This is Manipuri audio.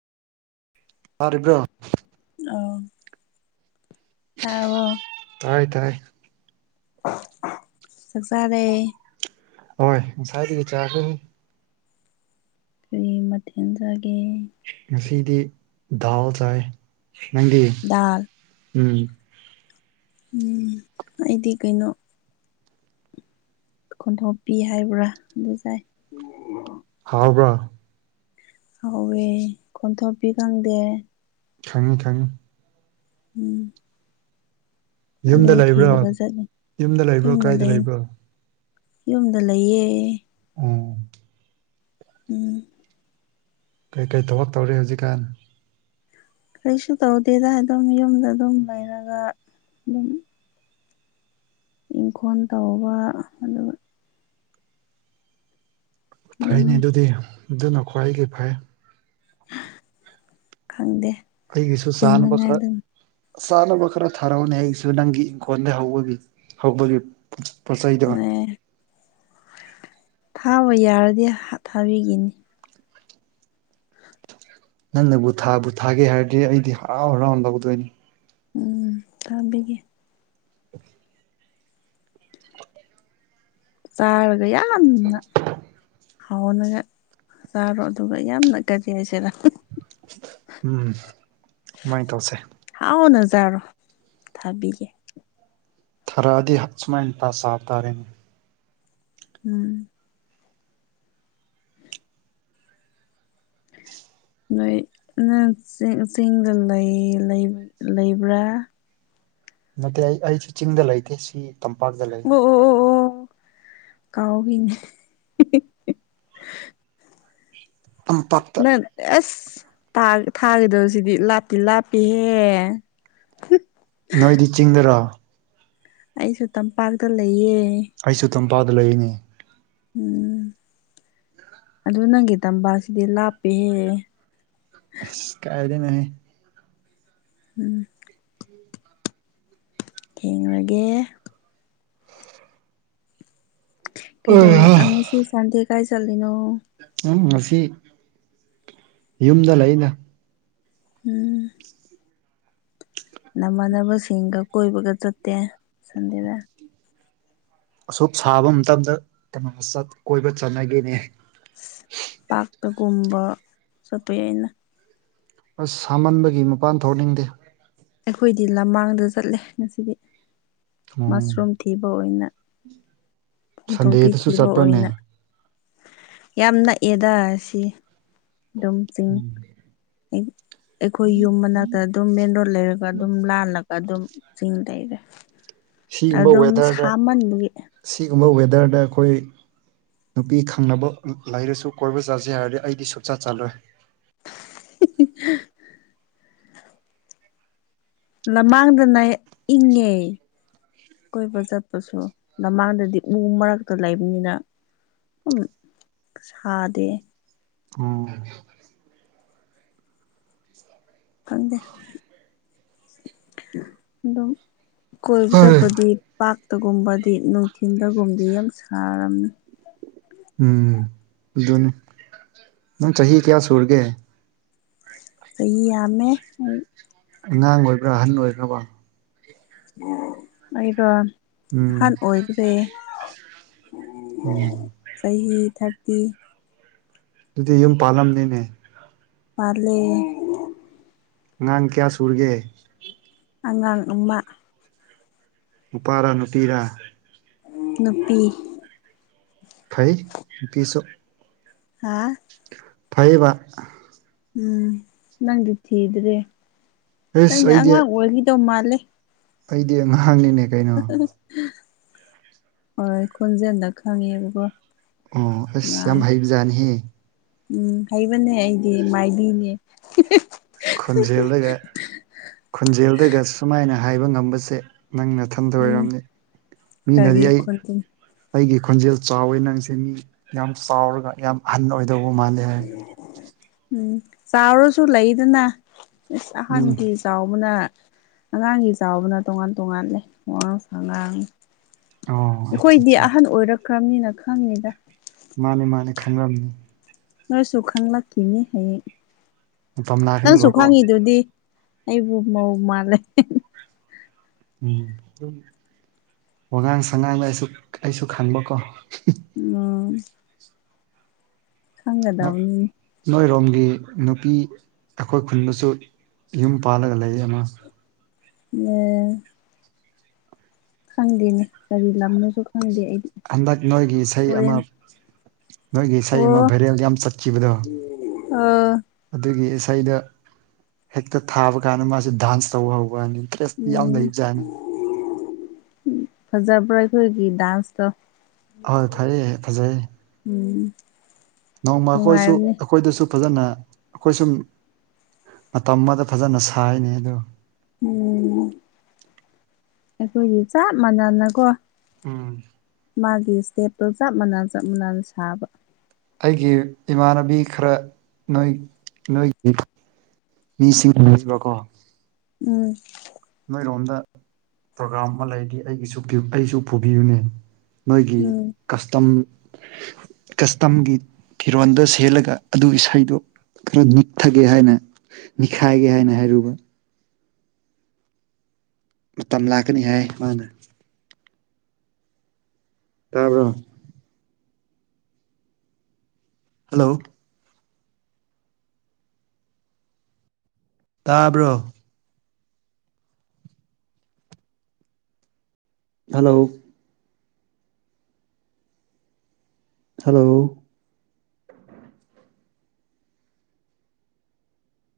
ꯇꯥꯔꯤꯕ꯭ꯔꯣ ꯑꯣ ꯇꯥꯔꯕꫭ ꯇꯥꯏ ꯇꯥꯏ ꯆꯥꯛ ꯆꯥꯔꯦ ꯍꯣꯏ ꯉꯁꯥꯏꯗꯒꯤ ꯆꯥꯔꯦ ꯀꯔꯤ ꯃꯊꯦꯟ ꯆꯥ ꯉꯁꯤꯗꯤ ꯗꯥꯜ ꯆꯥꯏ ꯅꯪꯗꯤ ꯗꯥꯜ ꯎꯝ ꯎꯝ ꯑꯩꯗꯤ ꯀꯩꯅꯣ ꯈꯣꯟꯊꯣꯛꯄꯤ ꯍꯥꯏꯕ꯭ꯔꯥ ꯑꯗꯨ ꯆꯥꯏ ꯍꯥꯎꯕ꯭ꯔꯥ ꯍꯥꯎꯋꯦ ꯈꫭꯟꯊꯣꯛꯄꯤ ꯈꯪꯗꯦ ꯈꯪꯉꯤ ꯈꯪꯉꯤ ꯎꯝ ꯑꯗꯨ ꯌꯨꯝꯗ ꯂꯩꯕ꯭ꯔꯥ ꯊꯤꯔꯒ ꯆꯠꯂꯤ ꯂꯩꯕ꯭ꯔꯣ ꯌꯨꯝꯗ ꯀꯥꯏꯗ ꯂꯩꯅꯤ ꯂꯩꯕ꯭ꯔꯣ ꯌꯨꯝꯗ ꯂꯩꯌꯦ ꯎꯝ ꯎꯝ ꯀꯩꯀꯩ ꯊꯕꯛ ꯇꯧꯔꯤ ꯍꯧꯖꯤꯛꯀꯥꯟ ꯀꯔꯤꯁꯨ ꯇꯧꯗꯦꯗ ꯑꯗꯨꯝ ꯌꯨꯝꯗ ꯑꯗꯨꯝ ꯂꯩꯔꯒ ꯑꯗꯨꯝ ꯏꯪꯈꯣꯜ ꯇꯧꯕ ꯑꯗꯨꯒ ꯑꯗꯨꯝ ꯐꯩꯅꯤ ꯑꯗꯨꯗꯤ ꯑꯗꯨꯅ ꯈ꯭ꯋꯥꯏꯗꯒꯤ ꯐꯩ ꯈꯪꯗꯦ ꯑꯩꯒꯤꯁꯨ ꯆꯥꯅꯕ ꯍꯤꯡꯅꯉꯥꯏ ꯈꯔ ꯑꯗꯨꯝ ꯆꯥꯅꯕ ꯈꯔ ꯊꯥꯔꯛꯎꯅꯦ ꯑꯩꯁꯨ ꯅꯪꯒꯤ ꯏꯪꯈꯣꯜꯗ ꯍꯧꯕꯒꯤ ꯍꯧꯕꯒꯤ ꯄꯣꯠ ꯆꯩ ꯗꫭ ꯑꯦ ꯊꯥꯕ ꯌꯥꯔꯗꯤ ꯊꯥꯕꯤꯈꯤꯅꯤ ꯅꯪ ꯅꯕꯨ ꯊꯥꯕꯨ ꯊꯥꯒꯦ ꯍꯥꯏꯔꯗꯤ ꯑꯩꯗꯤ ꯍꯔꯥꯎ ꯍꯔꯥꯎꯅ ꯂꯧꯗꯣꯏꯅꯤ ꯎꯝ ꯊꯥꯕꯤꯒꯦ [inaudible] ꯆꯥꯎꯔꯦ ꯌꯥꯝꯅ꯫ ꯍꯥꯎꯅꯒ ꯆꯥꯔꯣ ꯑꯗꯨꯒ ꯌꯥꯝꯅ ꯀꯔꯤ ꯍꯥꯏꯁꯤꯔ ꯎꯝ ꯑꯖꯨꯃꯥꯏ ꯇꯧꯁꯦ꯫ ꯍꯥꯎꯅ ꯆꯥꯔꯣ ꯊꯥꯕꯤꯒꯦ꯫ ꯊꯔꯥꯗꯤ ꯍꯛ ꯁꯨꯃꯥꯏꯅ ꯍꯥ ꯁꯥꯞꯇꯔꯦꯅꯦ꯫ ꯎꯝ [unintelligible] ꯅꯣꯏ ꯅꯣꯏ ꯆꯤꯡ ꯆꯤꯡꯗ ꯂꯩ ꯂꯩꯕ꯭ꯔꯥ꯫ ꯅꯠꯇꯦ ꯑꯩ ꯑꯩꯁꯤ ꯆꯤꯡꯗ ꯂꯩꯇꯦ ꯁꯤ ꯇꯝꯄꯥꯛꯇ ꯂꯩ꯫ ꯀꯥꯎꯒꯤꯅꯦ [unintelligible] ꯇꯝꯄꯥꯛꯇ ꯅꯪꯗꯦ ꯑꯁ ꯇꯥ ꯊꯥꯒꯗꯧ ꯁꯤꯗꯤ ꯂꯥꯞꯇꯤ ꯂꯥꯞꯄꯤꯍꯦ꯫ ꯅꯣꯏꯗꯤ ꯆꯤꯡꯗꯔꯣ꯫ ꯑꯩꯁꯨ ꯇꯝꯄꯥꯛꯇ ꯂꯩꯌꯦ꯫ ꯑꯩꯁꯨ ꯇꯝꯄꯥꯗ ꯂꯩꯔꯤꯅꯤ꯫ ꯎꯝ ꯑꯗꯨ ꯅꯪꯒꯤ ꯇꯝꯕꯥꯁꯤꯗꯤ ꯂꯥꯞꯄꯦꯍꯦ꯫ ꯑꯁ ꯀꯥꯏꯗꯩꯅꯣ ꯍꯦ꯫ ꯎꯝ ꯊꯦꯡꯉꯒꯦ꯫ ꯀꯩꯗꯧꯔ ꯑꯩꯍꯥ ꯑꯉ ꯁꯤ ꯁꯥꯟꯗꯦ ꯀꯥꯏ ꯆꯠꯂꯤꯅꯣ꯫ ꯎꯝ ꯉꯁꯤ ꯌꯨꯝꯗ ꯂꯩꯅ꯫ ꯎꯝ ꯅꯃꯥꯟꯅꯕꯁꯤꯡꯒ ꯀꯣꯏꯕꯒ ꯆꯠꯇꯦ ꯁꯟꯗꯦꯗ꯫ ꯑꯁꯨ ꯁꯥꯕ ꯃꯇꯝꯗ ꯀꯥꯅꯥ ꯆꯠ ꯀꯣꯏꯕ ꯆꯠꯅꯒꯦꯅꯦ꯫ ꯄꯥꯛꯇꯒꯨꯝꯕ ꯆꯠꯄ ꯌꯥꯏꯅ꯫ ꯑꯁ ꯁꯥꯃꯟꯕꯒꯤ ꯃꯄꯥꯟ ꯊꯣꯛꯅꯤꯡꯗꯦ꯫ ꯑꯩꯈꯣꯏꯗꯤ ꯂꯝꯃꯥꯡꯗ ꯆꯠꯂꯦ ꯉꯁꯤꯗꯤ ꯎꯝ ꯃꯁꯔꯨꯝ ꯊꯤꯕ ꯑꯣꯏꯅ꯫ ꯐꯣꯡꯗꯣꯛꯄꯤ ꯁꯟꯗꯦꯗꯁꯨ ꯊꯤꯕ ꯆꯠꯄ꯭ꯔꯅꯦ ꯑꯣꯏꯅ ꯌꯥꯝ ꯅꯛꯑꯦꯗ ꯁꯤ ꯑꯗꯨꯝ ꯆꯤꯡ ꯎꯝ ꯑꯩꯈꯣꯏ ꯌꯨꯝ ꯃꯅꯥꯛꯇ ꯑꯗꯨꯝ ꯃꯦꯟ ꯔꯣꯠ ꯂꯩꯔꯒ ꯑꯗꯨꯝ ꯂꯥꯜꯂꯒ ꯑꯗꯨꯝ ꯆꯤꯡ ꯂꯩꯔꯦ ꯑꯗꯨꯝ ꯁꯥꯃꯟꯕꯒꯤ ꯀꯔꯝꯕ ꯋꯦꯗꯔꯗ ꯑꯩꯈꯣꯏ ꯅꯨꯄꯤ ꯈꯪꯅꯕ ꯂꯩꯔꯁꯨ ꯀꯣꯏꯕ ꯆꯠꯖꯦ ꯍꯥꯏꯔꯗꯤ ꯑꯩꯗꯤ ꯁꯨꯛꯆꯠ ꯆꯠꯂꯣꯏ꯫ [unintelligible] ꯅꯃꯥꯡꯗꯅ ꯏꯪꯉꯦ꯫ ꯀꯣꯏꯕ ꯆꯠꯄꯁꯨ ꯅꯃꯥꯡꯗꯗꯤ ꯎ ꯃꯔꯛꯇ ꯂꯩꯕꯅꯤꯅ ꯎ ꯁꯥꯥꯗꯦ꯫ ꯎꯝ ꯈꯪꯗꯦ ꯑꯗꯨꯗꯝ ꯀꯣꯏꯕ ꯆꯠꯄꯗꯤ ꯄꯥꯛꯇꯒꯨꯝꯕꯗꯤ ꯅꯨꯡꯊꯤꯟꯗꯒꯨꯝꯕꯤ ꯌꯥꯝꯅ ꯁꯥꯔꯝꯃꯤ꯫ ꯎꯝ ꯑꯗꯨꯅꯤ ꯅꯪ ꯆꯍꯤ ꯀꯌꯥ ꯁꯨꯨꯔꯒꯦ꯫ ꯑꯩ ꯌꯝꯃꯦ꯫ ꯑꯉꯥꯡ ꯑꯣꯏꯕ꯭ꯔ ꯑꯍꯟ ꯑꯣꯏꯕ꯭ꯔ ꯑꯣ꯫ ꯑꯩꯗꯣ ꯎꯝ ꯑꯍꯥꯟ ꯑꯣꯏꯕꯗꯦ꯫ ꯎꯝ ꯆꯍꯤ ꯊ꯭ꯔꯥꯇꯤ꯫ ꯑꯗꯨꯗꯤ ꯌꯨꯝ ꯄꯥꯜꯂꯝꯅꯤꯅꯦ꯫ ꯄꯥꯜꯂꯦ꯫ ꯑꯉꯥꯡ ꯀꯌꯥ ꯁꯨꯔꯒꯦ꯫ ꯑꯉꯥꯡ ꯑꯃ꯫ ꯅꯨꯄꯥꯔ ꯅꯨꯄꯤꯔꯥ꯫ ꯅꯨꯄꯤ꯫ ꯐꯩ ꯅꯨꯄꯤꯁꯨ꯫ ꯍꯥ꯫ ꯐꯩꯕ꯫ ꯎꯝ ꯅꯪꯗꯤ ꯊꯤꯗ꯭ꯔꯦ꯫ ꯑꯁ ꯑꯩꯗꯤ [unintelligible] ꯑꯩꯗꯤ ꯑꯉꯥꯡꯅꯤꯅꯦ ꯀꯩꯅꯣ꯫ ꯍꯣꯏ ꯈꯣꯟꯖꯦꯜꯗ ꯈꯪꯉꯦꯕꯀꯣ꯫ ꯑꯣ ꯑꯁ ꯌꯥꯝ ꯑꯥ ꯍꯩꯕ ꯎꯝ ꯍꯩꯕꯅꯦ ꯑꯩꯗꯤ ꯃꯥꯏꯕꯤꯅꯦ꯫ ꯈꯟꯖꯦꯜꯗꯒ ꯈꯟꯖꯦꯜꯗꯒ ꯁꯨꯃꯥꯏꯅ ꯍꯥꯏꯕ ꯉꯝꯕꯁꯦ꯫ ꯅꯪ ꯅꯊꯟꯗ ꯎꯝ ꯑꯣꯏꯔꯝꯅꯤ ꯃꯤꯅꯗꯤ ꯀꯔꯤ ꯑꯩ ꯈꯣꯟꯖꯦꯜ ꯑꯩꯒꯤ ꯈꯣꯟꯖꯦꯜ ꯆꯥꯎꯋꯦ ꯅꯪꯁꯦ ꯃꯤ ꯌꯥꯝ ꯆꯥꯎꯔꯒ ꯌꯥꯝ ꯑꯍꯟ ꯑꯣꯏꯗꯧꯕ ꯃꯥꯜꯂꯦ ꯍꯥꯏ꯫ ꯎꯝ ꯆꯥꯎꯔꯁꯨ ꯂꯩꯗꯅ ꯏꯁ ꯎꯝ ꯑꯍꯥꯟꯕꯒꯤ ꯆꯥꯎꯕꯅ꯫ ꯑꯉꯥꯡꯒꯤ ꯆꯥꯎꯕꯅ ꯇꯣꯉꯥꯟ ꯇꯣꯉꯥꯟ ꯂꯩ ꯋꯥꯉꯥꯡ ꯁꯉꯥꯡ꯫ ꯑꯣ ꯑꯠꯆꯥ ꯑꯩꯈꯣꯏꯗꯤ ꯑꯠꯆꯥ ꯑꯍꯟ ꯑꯣꯏꯔꯛꯈ꯭ꯔꯕꯅꯤꯅ ꯈꯪꯉꯤꯗ꯫ ꯃꯥꯅꯤ ꯃꯥꯅꯤ ꯈꯟꯔꯝꯅꯤ꯫ ꯅꯣꯏꯁꯨ ꯈꯪꯂꯛꯈꯤꯅꯤ ꯍꯌꯦꯡ ꯃꯇꯝ ꯅꯪꯁꯨ ꯂꯥꯛꯀꯅꯤꯕꯀꯣ ꯈꯪꯉꯤꯗꯨꯗꯤ꯫ ꯑꯩꯕꯨ ꯃꯣ ꯃꯥ ꯂꯩꯦ꯫ ꯎꯝ ꯋꯥꯉꯥꯡ ꯁꯉꯥꯡꯗ ꯑꯩꯁꯨ ꯑꯩꯁꯨ ꯈꯪꯕꯀꯣ꯫ ꯎꯝ꯫ ꯈꯪꯒꯗꯧꯅꯤ꯫ ꯑꯩꯒꯤ ꯅꯨꯄꯤ ꯑꯩꯈꯣꯏ ꯈꯨꯟꯗꯁꯨ ꯌꯨꯝ ꯄꯥꯜꯂꯒ ꯂꯩ ꯑꯃ꯫ ꯎꯝ꯫ ꯈꯪꯗꯦꯅꯦ ꯒꯥꯔꯤ ꯂꯝꯅꯣꯁꯨ ꯈꯪꯗꯦ꯫ ꯑꯩꯗꯤ ꯍꯟꯗꯛ ꯅꯣꯏꯒꯤ ꯏꯁꯩ ꯑꯃ꯫ ꯍꯣꯔꯦꯟ ꯅꯣꯏꯒꯦ ꯏꯁꯩ ꯑꯃ ꯑꯣ ꯕꯥꯏꯔꯦꯜ ꯌꯥꯝ ꯆꯠꯈꯤꯕꯗꯣ꯫ ꯑꯥ꯫ ꯑꯗꯨꯒꯤ ꯏꯁꯩꯗ ꯍꯦꯛꯇ ꯊꯥꯕ ꯀꯥꯟꯗ ꯃꯥꯁꯦ ꯗꯥꯟꯁ ꯇꯧꯕ ꯍꯧ꯫ ꯅꯤ ꯏꯟꯇꯔꯦꯁꯇꯤ ꯌꯥꯝꯎ ꯂꯩꯖꯅꯤ꯫ ꯎ ꯐꯖꯔ ꯑꯩꯈꯣꯏꯒꯤ ꯗꯥꯟꯁ ꯇ꯫ ꯑꯍꯣꯏ ꯐꯩꯌꯦ ꯐꯖꯩ ꯎꯝ꯫ ꯅꯣꯡꯃ ꯑꯩꯈꯣꯏꯁꯨ ꯅꯨꯡꯉꯥꯏꯕꯅꯦ ꯑꯩꯈꯣꯏꯗꯁꯨ꯫ ꯐꯖꯅ ꯑꯩꯈꯣꯏ ꯁꯨꯝ ꯃꯇꯝ ꯑꯃꯗ ꯐꯖꯅ ꯁꯥꯏꯅꯤ ꯑꯗ꯫ ꯎꯝ ꯑꯩꯈꯣꯏꯒꯤ ꯆꯞ ꯃꯥꯟꯅꯅꯀꯣ꯫ ꯎꯝ꯫ ꯃꯥꯒꯤ ꯏꯁꯇꯦꯞꯇ ꯆꯞ ꯃꯅ ꯆꯞ ꯃꯥꯟꯅꯅ ꯁꯥꯕ꯫ ꯑꯩꯒꯤ ꯏꯃꯥꯟꯅꯕꯤ ꯈꯔ ꯅꯣꯏ ꯅꯣꯏꯒꯤ꯫ ꯃꯤꯁꯤꯡ ꯎꯕꯀꯣ꯫ ꯎꯝ꯫ ꯅꯣꯏꯔꯣꯝꯗ ꯄ꯭ꯔꯣꯒꯥꯝ ꯑꯃ ꯂꯩꯗꯤ ꯑꯩꯒꯤꯁꯨ ꯑꯩꯁꯨ ꯄꯨꯕꯤꯌꯨꯅꯦ꯫ ꯅꯣꯏꯒꯤ ꯎꯝ ꯀꯁꯇꯝ꯫ [inaudible] ꯀꯁꯇꯝꯒꯤ ꯐꯤꯔꯣꯟꯗ ꯁꯦꯂꯒ ꯑꯗꯨ ꯏꯁꯩꯗꯨ꯫ ꯈꯔ ꯅꯤꯛꯊꯒꯦ ꯍꯥꯏꯅ ꯅꯤꯈꯥꯏꯒꯦ ꯍꯥꯏꯅ ꯍꯥꯏꯔꯨꯕ꯫ ꯃꯇꯝ ꯂꯥꯛꯀꯅꯤ ꯍꯥꯏ ꯃꯥꯅ꯫ ꯇꯥꯕ꯭ꯔꯣ꯫ ꯍꯜꯂꯣ꯫ ꯇꯥꯕ꯭ꯔꯣ꯫ Hello hello